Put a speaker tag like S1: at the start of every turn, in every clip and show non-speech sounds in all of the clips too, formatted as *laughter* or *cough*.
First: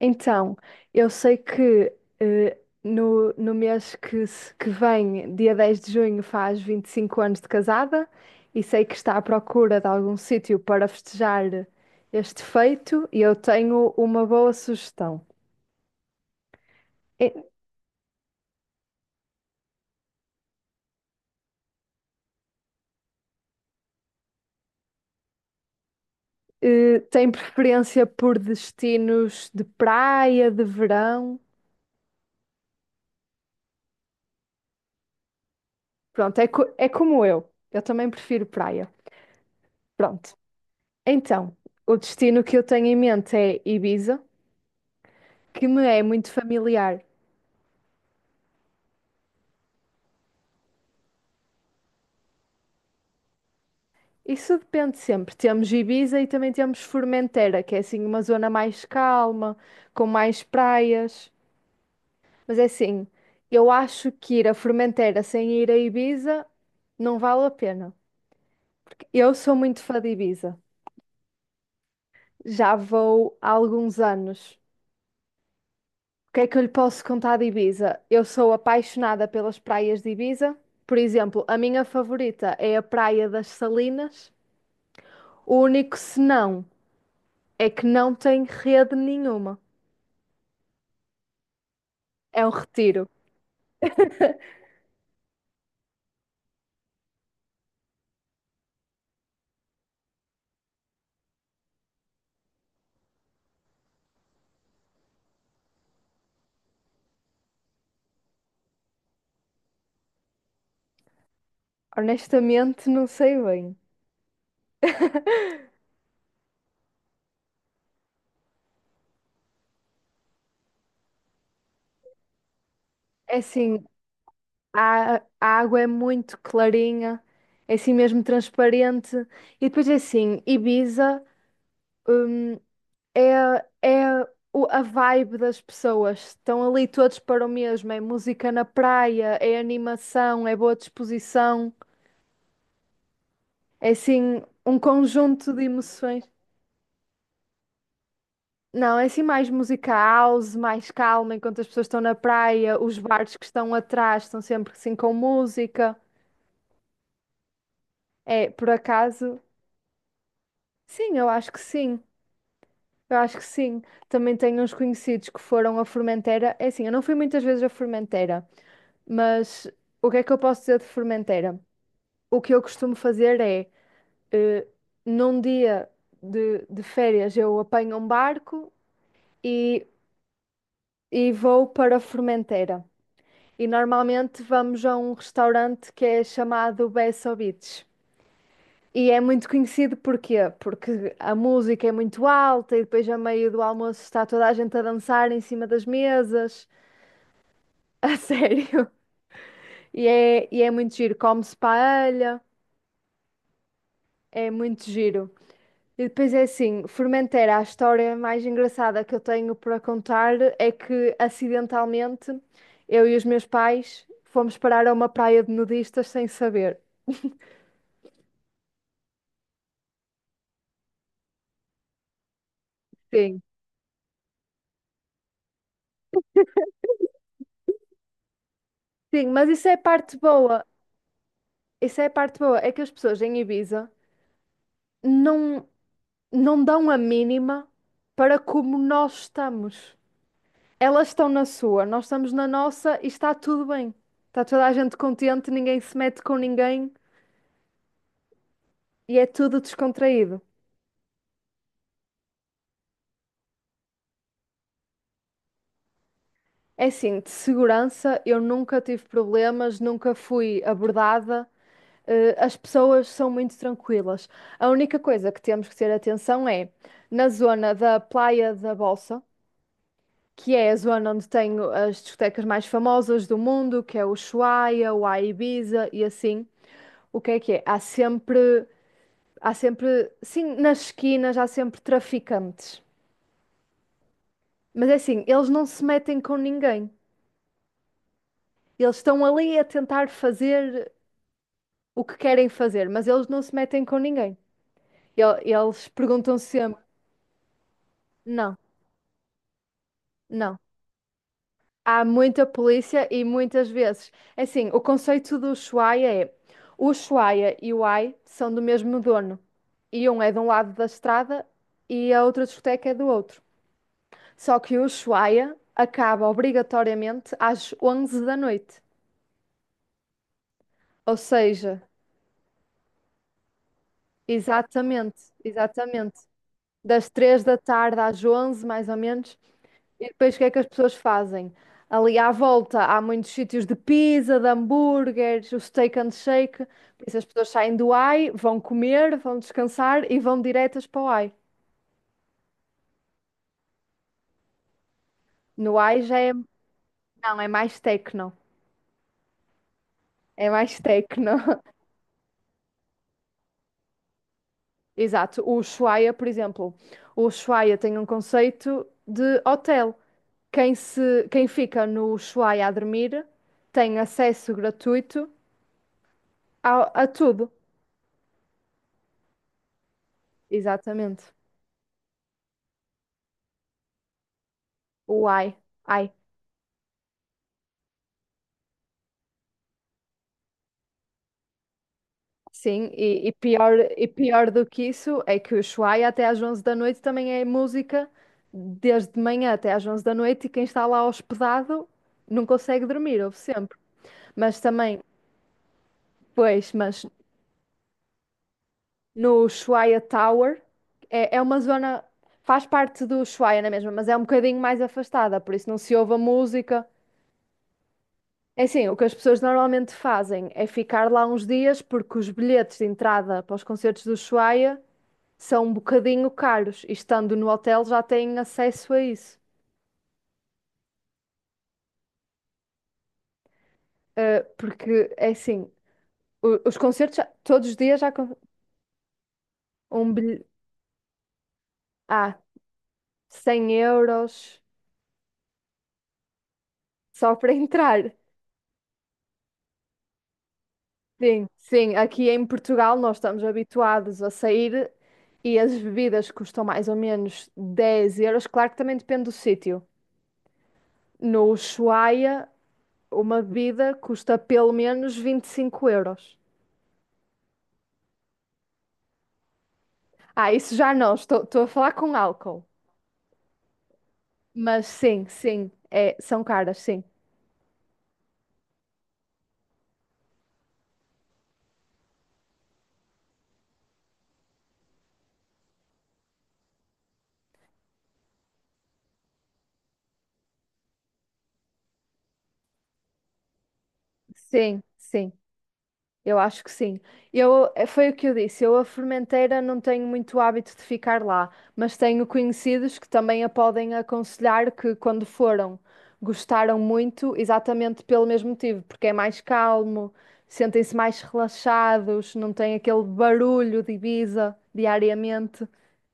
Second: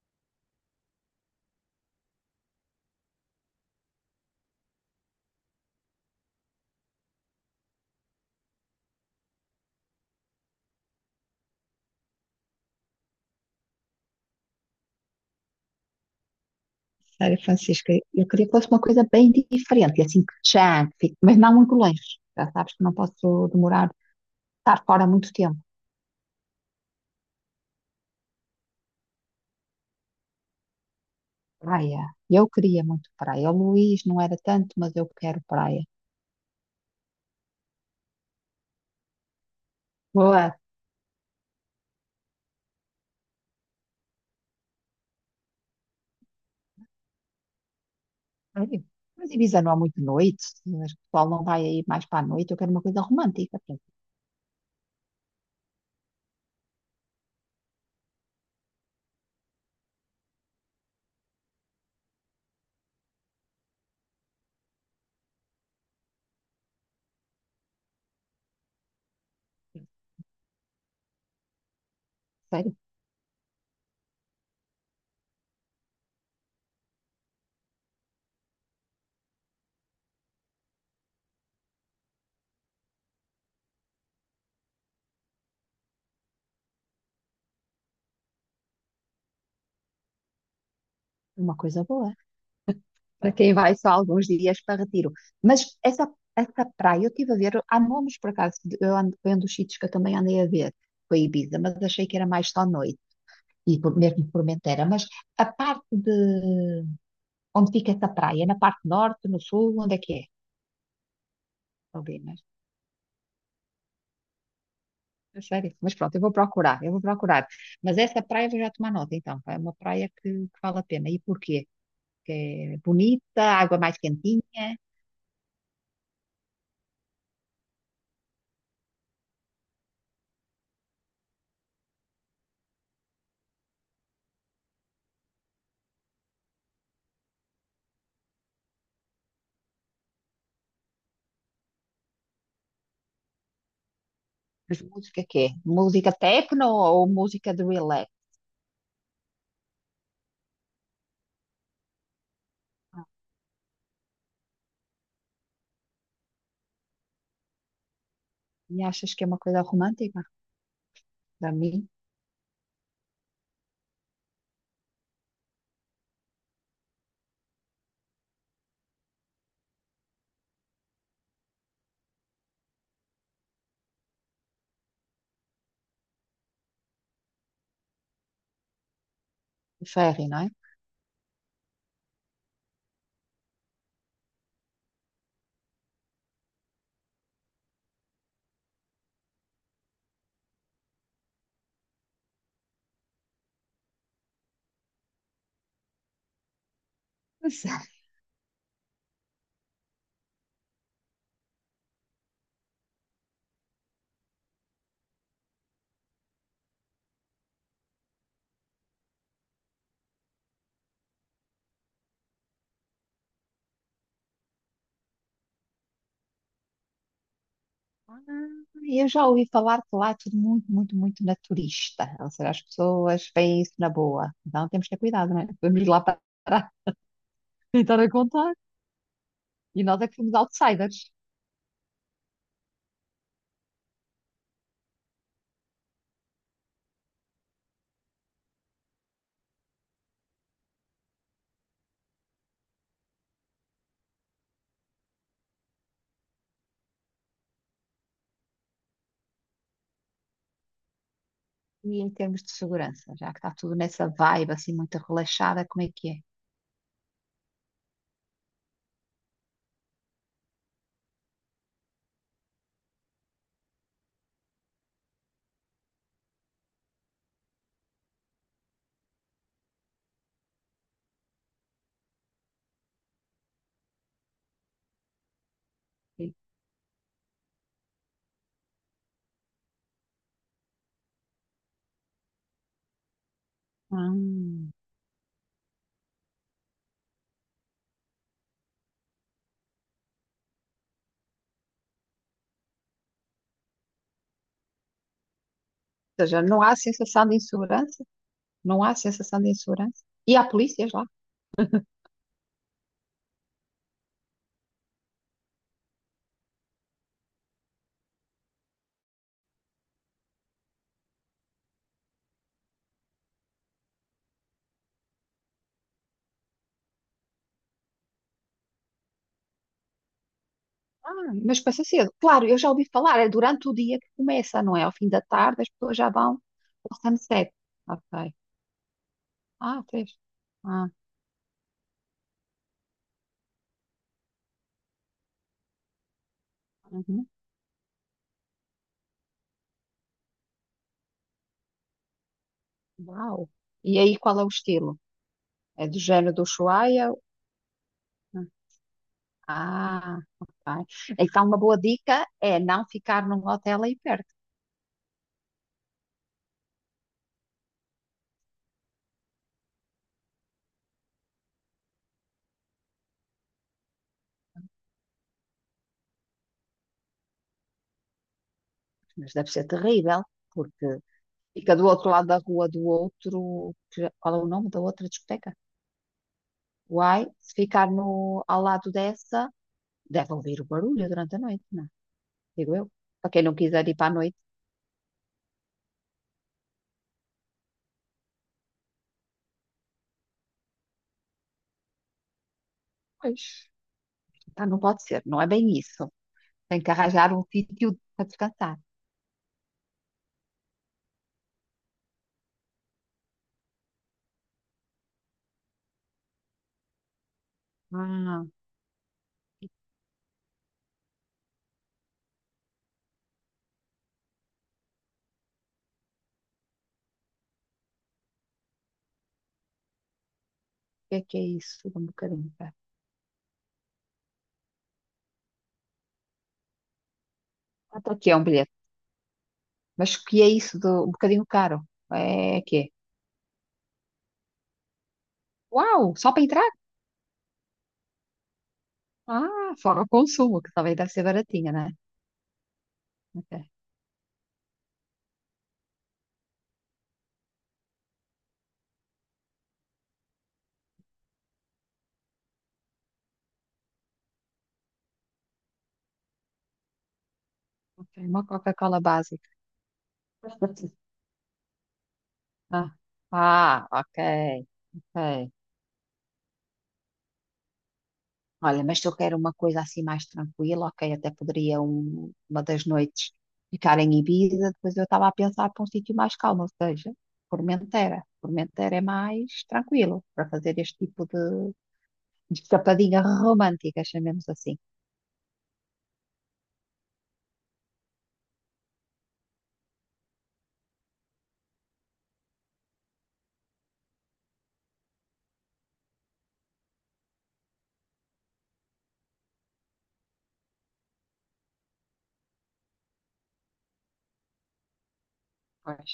S1: Então, eu sei que eh, no mês que, se- que vem, dia 10 de junho, faz 25 anos de casada e sei que está à procura de algum sítio para festejar este feito e eu tenho uma boa sugestão.
S2: Olha,
S1: E-
S2: Francisca, eu queria que fosse uma coisa bem diferente, e assim que já fique, mas não muito longe. Já sabes que não posso demorar, estar fora muito tempo.
S1: Tem preferência por destinos de praia, de verão?
S2: Praia. Eu queria muito praia. O Luís não era tanto, mas eu quero praia.
S1: Pronto, é como eu. Eu também prefiro praia. Pronto.
S2: Boa.
S1: Então, o destino que eu tenho em mente é Ibiza, que me é muito familiar.
S2: Ai, mas Ibiza não há muito noite, acho que o pessoal não vai aí mais para a noite. Eu quero uma coisa romântica. Pronto.
S1: Isso depende sempre. Temos Ibiza e também temos Formentera, que é assim uma zona mais calma, com mais praias. Mas é assim, eu acho que ir a Formentera sem ir a Ibiza não vale a pena. Eu sou muito fã de Ibiza.
S2: Sério,
S1: Já vou há alguns anos. O que é que eu lhe posso contar de Ibiza? Eu sou apaixonada pelas praias de Ibiza. Por exemplo, a minha favorita é a Praia das Salinas. O único senão é que não tem rede nenhuma.
S2: uma coisa boa.
S1: É um retiro.
S2: Para quem vai só alguns dias para Retiro. Mas essa praia, eu estive a ver, há nomes por acaso, eu ando, foi um dos sítios que eu também andei a ver, foi Ibiza, mas achei que era mais só noite, e mesmo Formentera. Mas a parte de onde fica essa praia, na parte norte, no sul, onde é que é? Talvez, mas,
S1: Honestamente, não sei bem.
S2: é sério.
S1: *laughs*
S2: Mas pronto, eu vou procurar, eu vou procurar. Mas essa praia vou já tomar nota, então, é uma praia que vale a pena. E porquê? Que é
S1: É
S2: bonita, água
S1: assim,
S2: mais quentinha.
S1: a água é muito clarinha, é assim mesmo transparente. E depois é assim, Ibiza, eh, é, é a vibe das pessoas. Estão ali todos para o mesmo. É música na praia, é animação, é boa disposição. É assim um
S2: Mas música que é?
S1: conjunto de
S2: Música
S1: emoções.
S2: techno ou música de relax?
S1: Não, é assim mais música house, mais calma, enquanto as pessoas estão na praia, os bares que estão atrás estão sempre assim com música. É, por
S2: E achas que é uma
S1: acaso,
S2: coisa romântica?
S1: sim, eu
S2: Para
S1: acho que
S2: mim,
S1: sim. Eu acho que sim. Também tenho uns conhecidos que foram a Formentera. É assim, eu não fui muitas vezes a Formentera. Mas o que é que eu posso dizer de fermenteira? O que eu costumo fazer é, eh, num dia de férias, eu apanho um barco e,
S2: o ferry, não é?
S1: e vou para a fermenteira. E normalmente vamos a um restaurante que é chamado Besso Beach. E é muito conhecido porquê? Porque a música é muito alta e depois, a meio do almoço, está toda a gente a dançar em cima das mesas. *laughs*
S2: Pois é.
S1: A sério. E é muito giro. Come-se paella, é muito giro. E depois é assim, Formentera, a história mais engraçada que eu tenho para contar é que acidentalmente eu e os meus pais fomos parar a uma praia de nudistas sem saber.
S2: Ah, eu já ouvi falar que lá é tudo muito, muito, muito naturista. Ou seja, as pessoas
S1: Sim.
S2: veem isso na boa. Então temos que ter cuidado, não é? Vamos lá para *laughs* tentar a contar.
S1: Sim, mas isso é a
S2: E nós é
S1: parte
S2: que somos
S1: boa.
S2: outsiders.
S1: Isso é a parte boa, é que as pessoas em Ibiza não não dão a mínima para como nós estamos. Elas estão na sua, nós estamos na nossa e está tudo bem. Está toda a gente contente, ninguém se mete com ninguém e é tudo descontraído.
S2: E em termos de segurança, já que está tudo nessa vibe assim muito relaxada, como é que é?
S1: É assim, de segurança eu nunca tive problemas, nunca fui abordada. As pessoas são muito tranquilas. A única coisa que temos que ter atenção é na zona da Praia da Bolsa, que é a zona onde tenho as discotecas mais famosas do mundo, que é o Ushuaia, o A Ibiza e assim. O que é que é? Há sempre, sim, nas esquinas há sempre traficantes.
S2: Hum.
S1: Mas é assim, eles não se metem com ninguém. Eles estão ali a tentar fazer o que querem fazer, mas eles não se metem com ninguém. Eles
S2: Ou
S1: perguntam
S2: seja, não há
S1: sempre,
S2: sensação de insegurança?
S1: não,
S2: Não há sensação de insegurança? E há
S1: não.
S2: polícias lá?
S1: Há muita polícia e muitas vezes. É assim, o conceito do Ushuaia é: o Ushuaia e o Ai são do mesmo dono. E um é de um lado da estrada e a outra discoteca é do outro. Só que o Ushuaia acaba obrigatoriamente às 11 da noite.
S2: Ah,
S1: Ou
S2: mas
S1: seja,
S2: começa cedo. Claro, eu já ouvi falar, é durante o dia que começa, não é? Ao fim
S1: exatamente,
S2: da tarde as pessoas já
S1: exatamente.
S2: vão ao
S1: Das 3
S2: sunset.
S1: da tarde às
S2: Ok.
S1: 11 mais ou menos.
S2: Ah,
S1: E
S2: fez.
S1: depois o que é que as
S2: Ah,
S1: pessoas fazem? Ali à volta há muitos sítios de pizza, de hambúrgueres, o steak and shake. Por isso as
S2: uhum.
S1: pessoas saem do AI, vão comer, vão descansar e vão diretas para o AI.
S2: Uau. E aí qual é o estilo?
S1: No
S2: É do
S1: AI já é.
S2: género do Ushuaia?
S1: Não, é mais tecno.
S2: Ah,
S1: É
S2: ok.
S1: mais tecno.
S2: Então uma boa
S1: *laughs*
S2: dica é não ficar num hotel aí perto,
S1: Exato. O Ushuaia, por exemplo. O Ushuaia tem um conceito de hotel. Quem fica no Ushuaia a dormir tem acesso gratuito a tudo.
S2: mas deve ser terrível, porque
S1: Exatamente.
S2: fica do outro lado da rua do outro, qual é o nome da outra
S1: O
S2: discoteca?
S1: AI. Ai.
S2: Uai, se ficar no, ao lado dessa, deve ouvir o barulho durante a noite, não é? Digo eu.
S1: Sim,
S2: Para quem não quiser ir para
S1: e
S2: a noite,
S1: pior do que isso é que o Ushuaia até às 11 da noite também é música desde de manhã até às 11 da noite e quem está lá hospedado não consegue dormir, ouve
S2: pois,
S1: sempre. Mas
S2: tá, não
S1: também,
S2: pode ser, não é bem isso.
S1: pois,
S2: Tem que
S1: mas
S2: arranjar um sítio para descansar.
S1: no Ushuaia Tower é uma zona, faz parte do Ushuaia na mesma, mas é um bocadinho mais afastada, por isso não se ouve a música.
S2: Ah, o
S1: É assim, o que as pessoas normalmente fazem é ficar lá uns dias porque os bilhetes de entrada para os concertos do Ushuaia são um bocadinho caros e estando no hotel já têm acesso a isso.
S2: que é isso? Um bocadinho caro.
S1: Porque é assim, os concertos todos os dias já
S2: Quanto é
S1: com
S2: que é um bilhete?
S1: um
S2: Mas o que
S1: bilhete.
S2: é isso de um bocadinho caro?
S1: Ah,
S2: É que é?
S1: 100 euros
S2: Uau, só para entrar?
S1: só para *laughs* entrar.
S2: Ah, fora o consumo, que também deve ser
S1: Sim,
S2: baratinha, não é?
S1: sim, aqui em Portugal nós estamos
S2: Ok,
S1: habituados a sair e as bebidas custam mais ou menos 10 euros. Claro que também depende do sítio. No Ushuaia, uma bebida custa pelo menos 25 euros.
S2: ok, uma Coca-Cola básica.
S1: Ah, isso já
S2: *laughs*
S1: não, estou a falar com álcool.
S2: Ah, ah, ok,
S1: Mas
S2: ok.
S1: sim, sim, é, são caras, sim.
S2: Olha, mas se eu quero uma coisa assim mais tranquila, ok, até poderia uma das noites ficar em Ibiza, depois eu estava a pensar para um sítio mais calmo, ou seja, Formentera. Formentera é mais tranquilo para fazer este tipo de escapadinha romântica, chamemos assim.
S1: Sim, sim, eu acho que sim. Foi o que eu disse, eu a fermenteira não tenho muito hábito de ficar lá, mas tenho conhecidos que também a podem aconselhar que quando foram, gostaram muito, exatamente pelo mesmo motivo, porque é mais calmo, sentem-se mais relaxados, não tem aquele barulho de Ibiza diariamente.
S2: Pois.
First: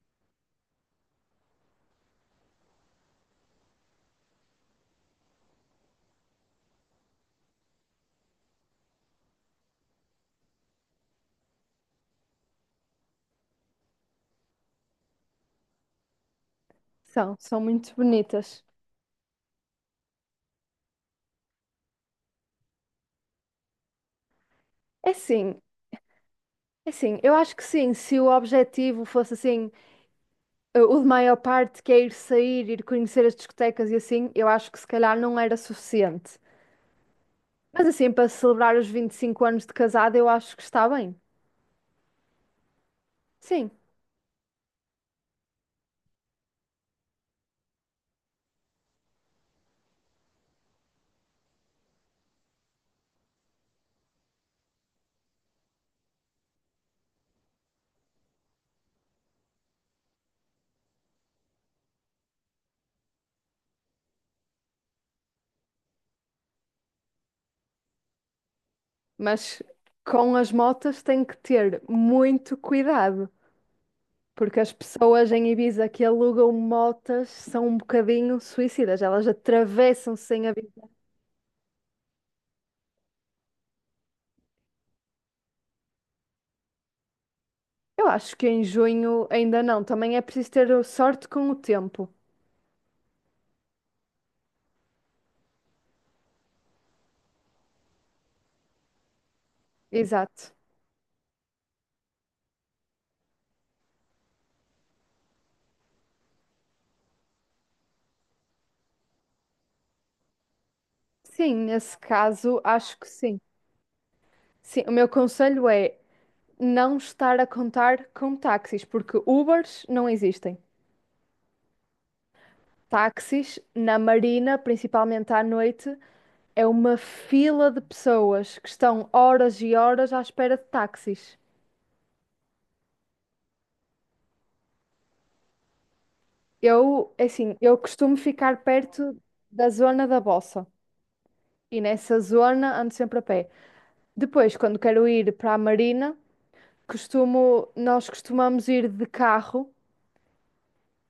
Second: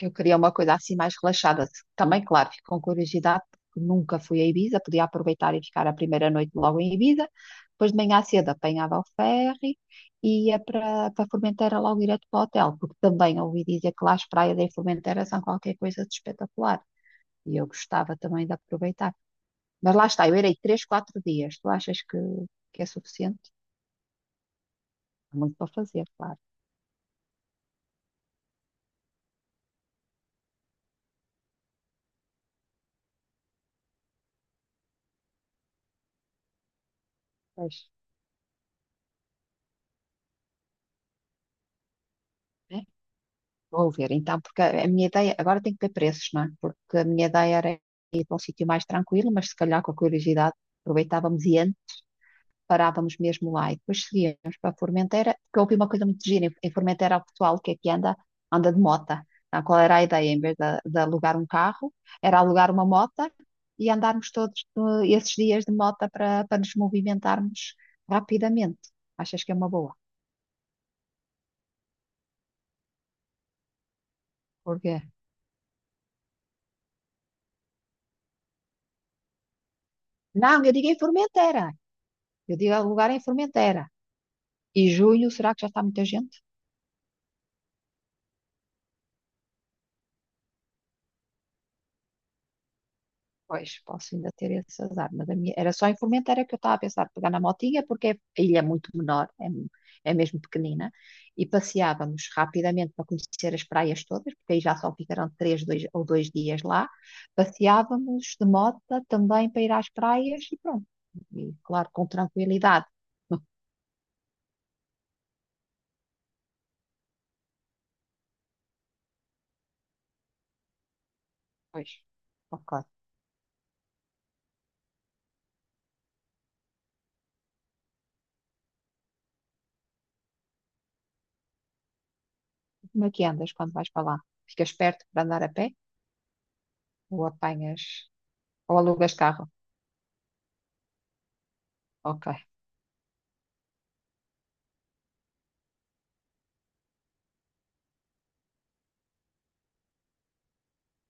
S2: Eu queria uma coisa assim mais relaxada. Também, claro, fico com curiosidade, porque nunca fui a Ibiza, podia aproveitar e ficar a primeira noite logo em Ibiza. Depois de manhã cedo apanhava o ferry e ia para Formentera logo direto para o hotel, porque também ouvi dizer que lá as praias em Formentera são qualquer coisa de espetacular.
S1: São,
S2: E
S1: são
S2: eu
S1: muito
S2: gostava também de
S1: bonitas.
S2: aproveitar. Mas lá está, eu irei três, quatro dias. Tu achas que é suficiente?
S1: É
S2: Há muito
S1: sim,
S2: para fazer, claro.
S1: é sim, eu acho que sim, se o objetivo fosse assim o de maior parte que é ir sair, ir conhecer as discotecas e assim, eu acho que se calhar não era suficiente.
S2: Pois.
S1: Mas assim, para celebrar os 25 anos de casada, eu acho que está bem.
S2: É,
S1: Sim,
S2: vou ver, então, porque a minha ideia, agora tem que ter preços, não é? Porque a minha ideia era ir para um sítio mais tranquilo, mas se calhar com a curiosidade aproveitávamos e antes parávamos mesmo lá e depois seguíamos para a Formentera, porque eu ouvi uma coisa muito gira, em Formentera o pessoal que aqui anda, anda de mota. Então, qual era a ideia? Em vez de alugar um carro, era alugar uma mota e andarmos todos esses dias de mota para nos movimentarmos rapidamente. Achas que é
S1: mas
S2: uma boa?
S1: com as motas tem que ter muito cuidado, porque as
S2: Porque...
S1: pessoas em Ibiza que alugam motas são um bocadinho suicidas, elas atravessam sem
S2: Não, eu
S1: avisar.
S2: digo em Formentera, eu digo alugar em Formentera. E junho, será que já está muita gente?
S1: Eu acho que em junho ainda não, também é preciso ter sorte com o tempo.
S2: Pois, posso ainda ter esse azar. Mas a minha, era só em Formentera que eu estava a pensar pegar na motinha, porque a ilha é muito menor, é, é mesmo
S1: Exato.
S2: pequenina, e passeávamos rapidamente para conhecer as praias todas, porque aí já só ficarão três dois, ou dois dias lá. Passeávamos de moto também para ir às praias e pronto. E
S1: Sim,
S2: claro,
S1: nesse
S2: com
S1: caso,
S2: tranquilidade.
S1: acho que sim. Sim, o meu conselho é não estar a contar com táxis, porque Ubers não existem.
S2: Pois, ok.
S1: Táxis na Marina, principalmente à noite, é uma fila de pessoas que estão horas e horas à espera de táxis.
S2: Como é que andas quando vais para lá? Ficas perto para andar a pé?
S1: Eu,
S2: Ou
S1: é assim, eu
S2: apanhas,
S1: costumo ficar
S2: ou alugas
S1: perto
S2: carro?
S1: da zona da Bossa e nessa
S2: Ok.
S1: zona ando sempre a pé. Depois, quando quero ir para a Marina, costumo, nós costumamos ir de carro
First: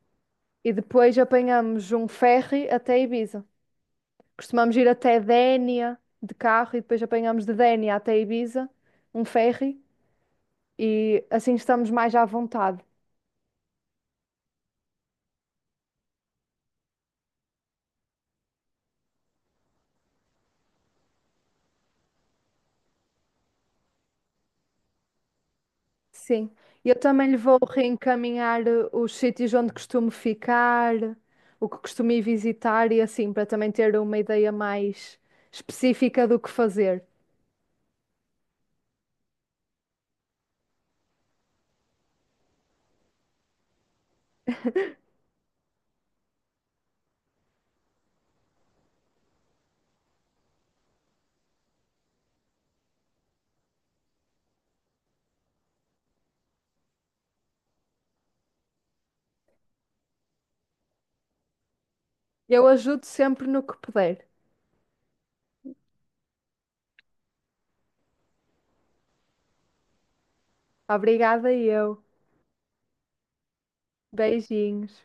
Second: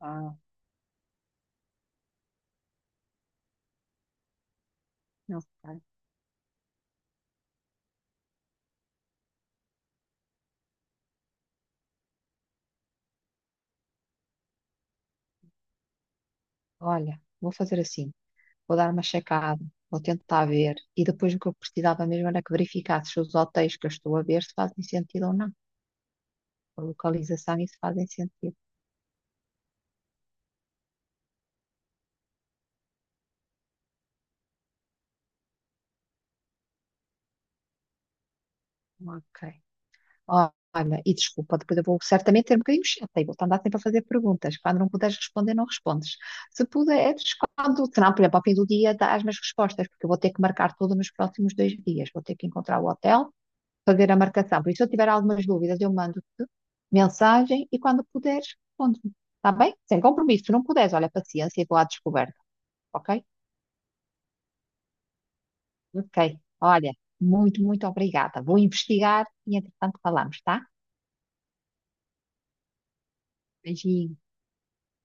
S2: Ah.
S1: e depois apanhamos um ferry até Ibiza. Costumamos ir até
S2: Não, cara.
S1: Dénia de carro e depois apanhamos de Dénia até Ibiza, um ferry, e assim estamos mais à vontade.
S2: Olha, vou fazer assim, vou dar uma checada, vou tentar ver, e depois o que eu precisava mesmo era que verificasse se os hotéis que eu estou a ver se fazem sentido ou não,
S1: Sim.
S2: a
S1: Eu também lhe vou
S2: localização e se fazem sentido.
S1: reencaminhar os sítios onde costumo ficar, o que costumo ir visitar e assim, para também ter uma ideia mais específica do que fazer.
S2: Ok. Ó, olha, e desculpa, depois eu vou certamente ter um bocadinho chata e vou-te andar sempre a fazer perguntas. Quando não puderes responder, não respondes. Se puderes, quando, se não, por exemplo, ao fim do dia, dás-me as respostas, porque eu vou ter que marcar tudo nos próximos dois dias. Vou ter que encontrar o hotel, fazer a marcação. Por isso, se eu tiver algumas dúvidas, eu mando-te mensagem e quando puderes, responde-me. Está bem? Sem compromisso. Se não puderes, olha, paciência e vou à descoberta.
S1: Eu ajudo
S2: Ok?
S1: sempre no que puder.
S2: Ok. Olha, muito, muito obrigada. Vou investigar e, entretanto, falamos, tá?
S1: Obrigada, eu.
S2: Beijinho.
S1: Beijinhos.